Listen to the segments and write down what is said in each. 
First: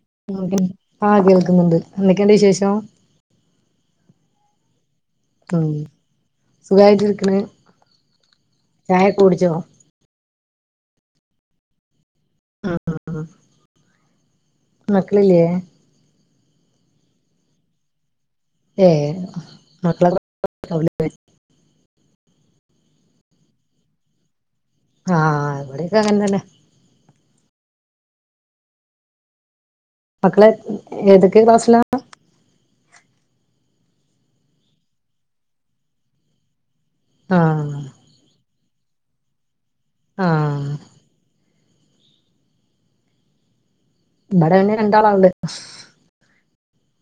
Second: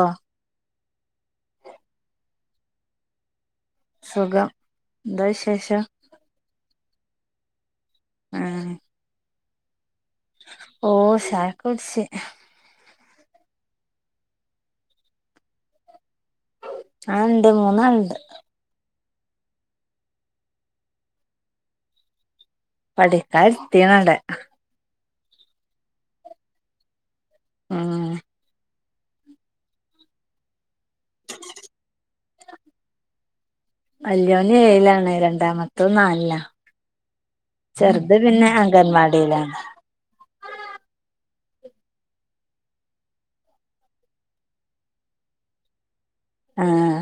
ആഹ് ആ കേൾക്കുന്നുണ്ട്, എന്തൊക്കെയുണ്ട് വിശേഷം. സുഖം, ന്താ വിശേഷം. സുഖായിട്ട് ഇരിക്കണ്. ആഹ്. ചായ കുടിച്ചോ? ഓ ചായൊക്ക കുടിച്ച് മ് മ് മ് മക്കളില്യേ. ആ ഉണ്ട് മൂന്ന് ആളിണ്ട്. ഏയ് മക്കള്. പഠിക്കാൻ ഇരിത്തിയാണവിടെ ആഹ് ഇവിടെക്കെ അങ്ങനെ തന്നെ. മം മക്കള് ഏതൊക്കെ ക്ലാസ്സിലാ. വല്യോൻ ഏഴിലാണ് രണ്ടാമത്തെ നാലില്ലാ. ആഹ്. ചെറുത് പിന്നെ അംഗൻവാടിയിലാണ്. ആഹ് ഇവിടെ ന്നെ രണ്ടാളാള് ആഹ്.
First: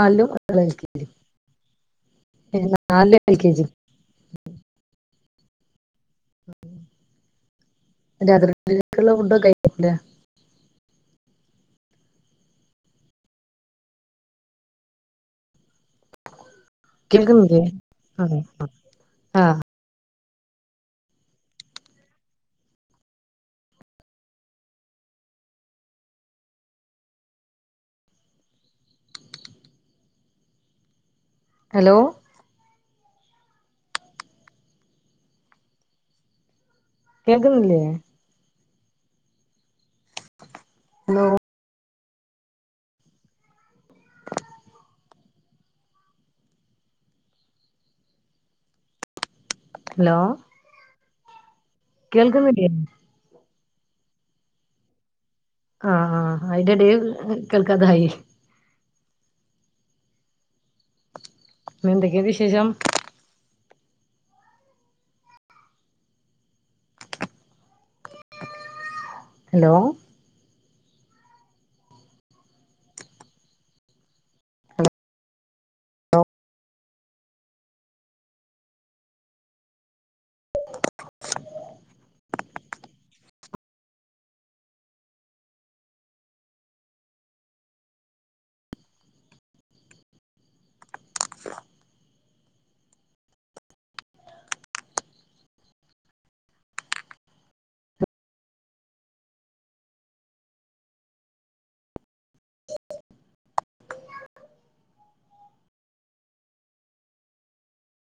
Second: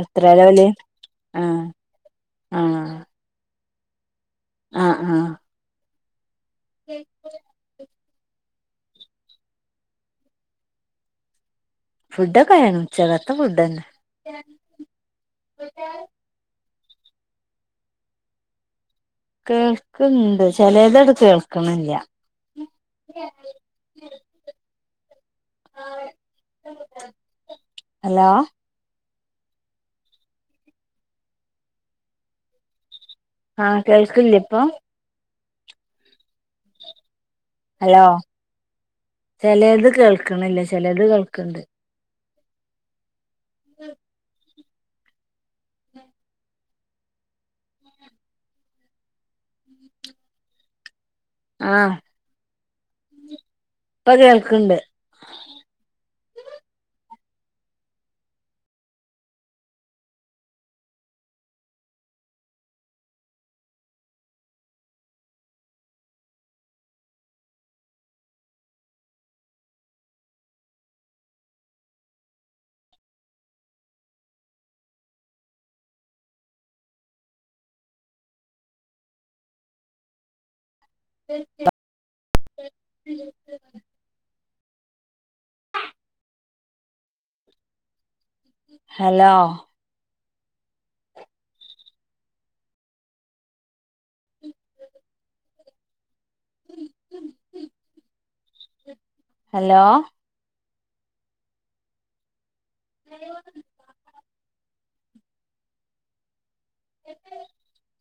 എത്രേലാ ഓല് ആഹ് ആഹ് ആഹ് ആഹ്. രാത്രിക്കക്കുള്ളെ ഫുഡോക്കെ [unintelligible] ഫുഡൊക്കെ ആയിന് ഉച്ചക്കത്തെ ഫുഡ്ന്നെ. കേൾക്കുന്നില്ലേ, അതെ ആ. കേൾക്ണ്ട് ചെലത്ട് കേൾക്ണില്ല. [inaudible] [inaudible] ഹലോ. ഹലോ. ആ കേൾക്കില്ലേ ഇപ്പോം കേൾക്കുന്നില്ലേ. ഹലോ ചെലേത് കേൾക്കണില്ല. ചെലേത് ഹലോ കേൾക്കിണ്ട്. ഉം ഹലോ. ആഹ്. കേൾക്കുന്നില്ലേ? ഇപ്പ കേൾക്ക്ണ്ട്. ആഹ് ആഹ് അയിന്റെ ഇടെൽ കേൾക്കാതായി. എന്തൊക്കെ വിശേഷം. ഹലോ. [inaudible] ഹലോ. ഹലോ. [unintelligible] [unintelligible]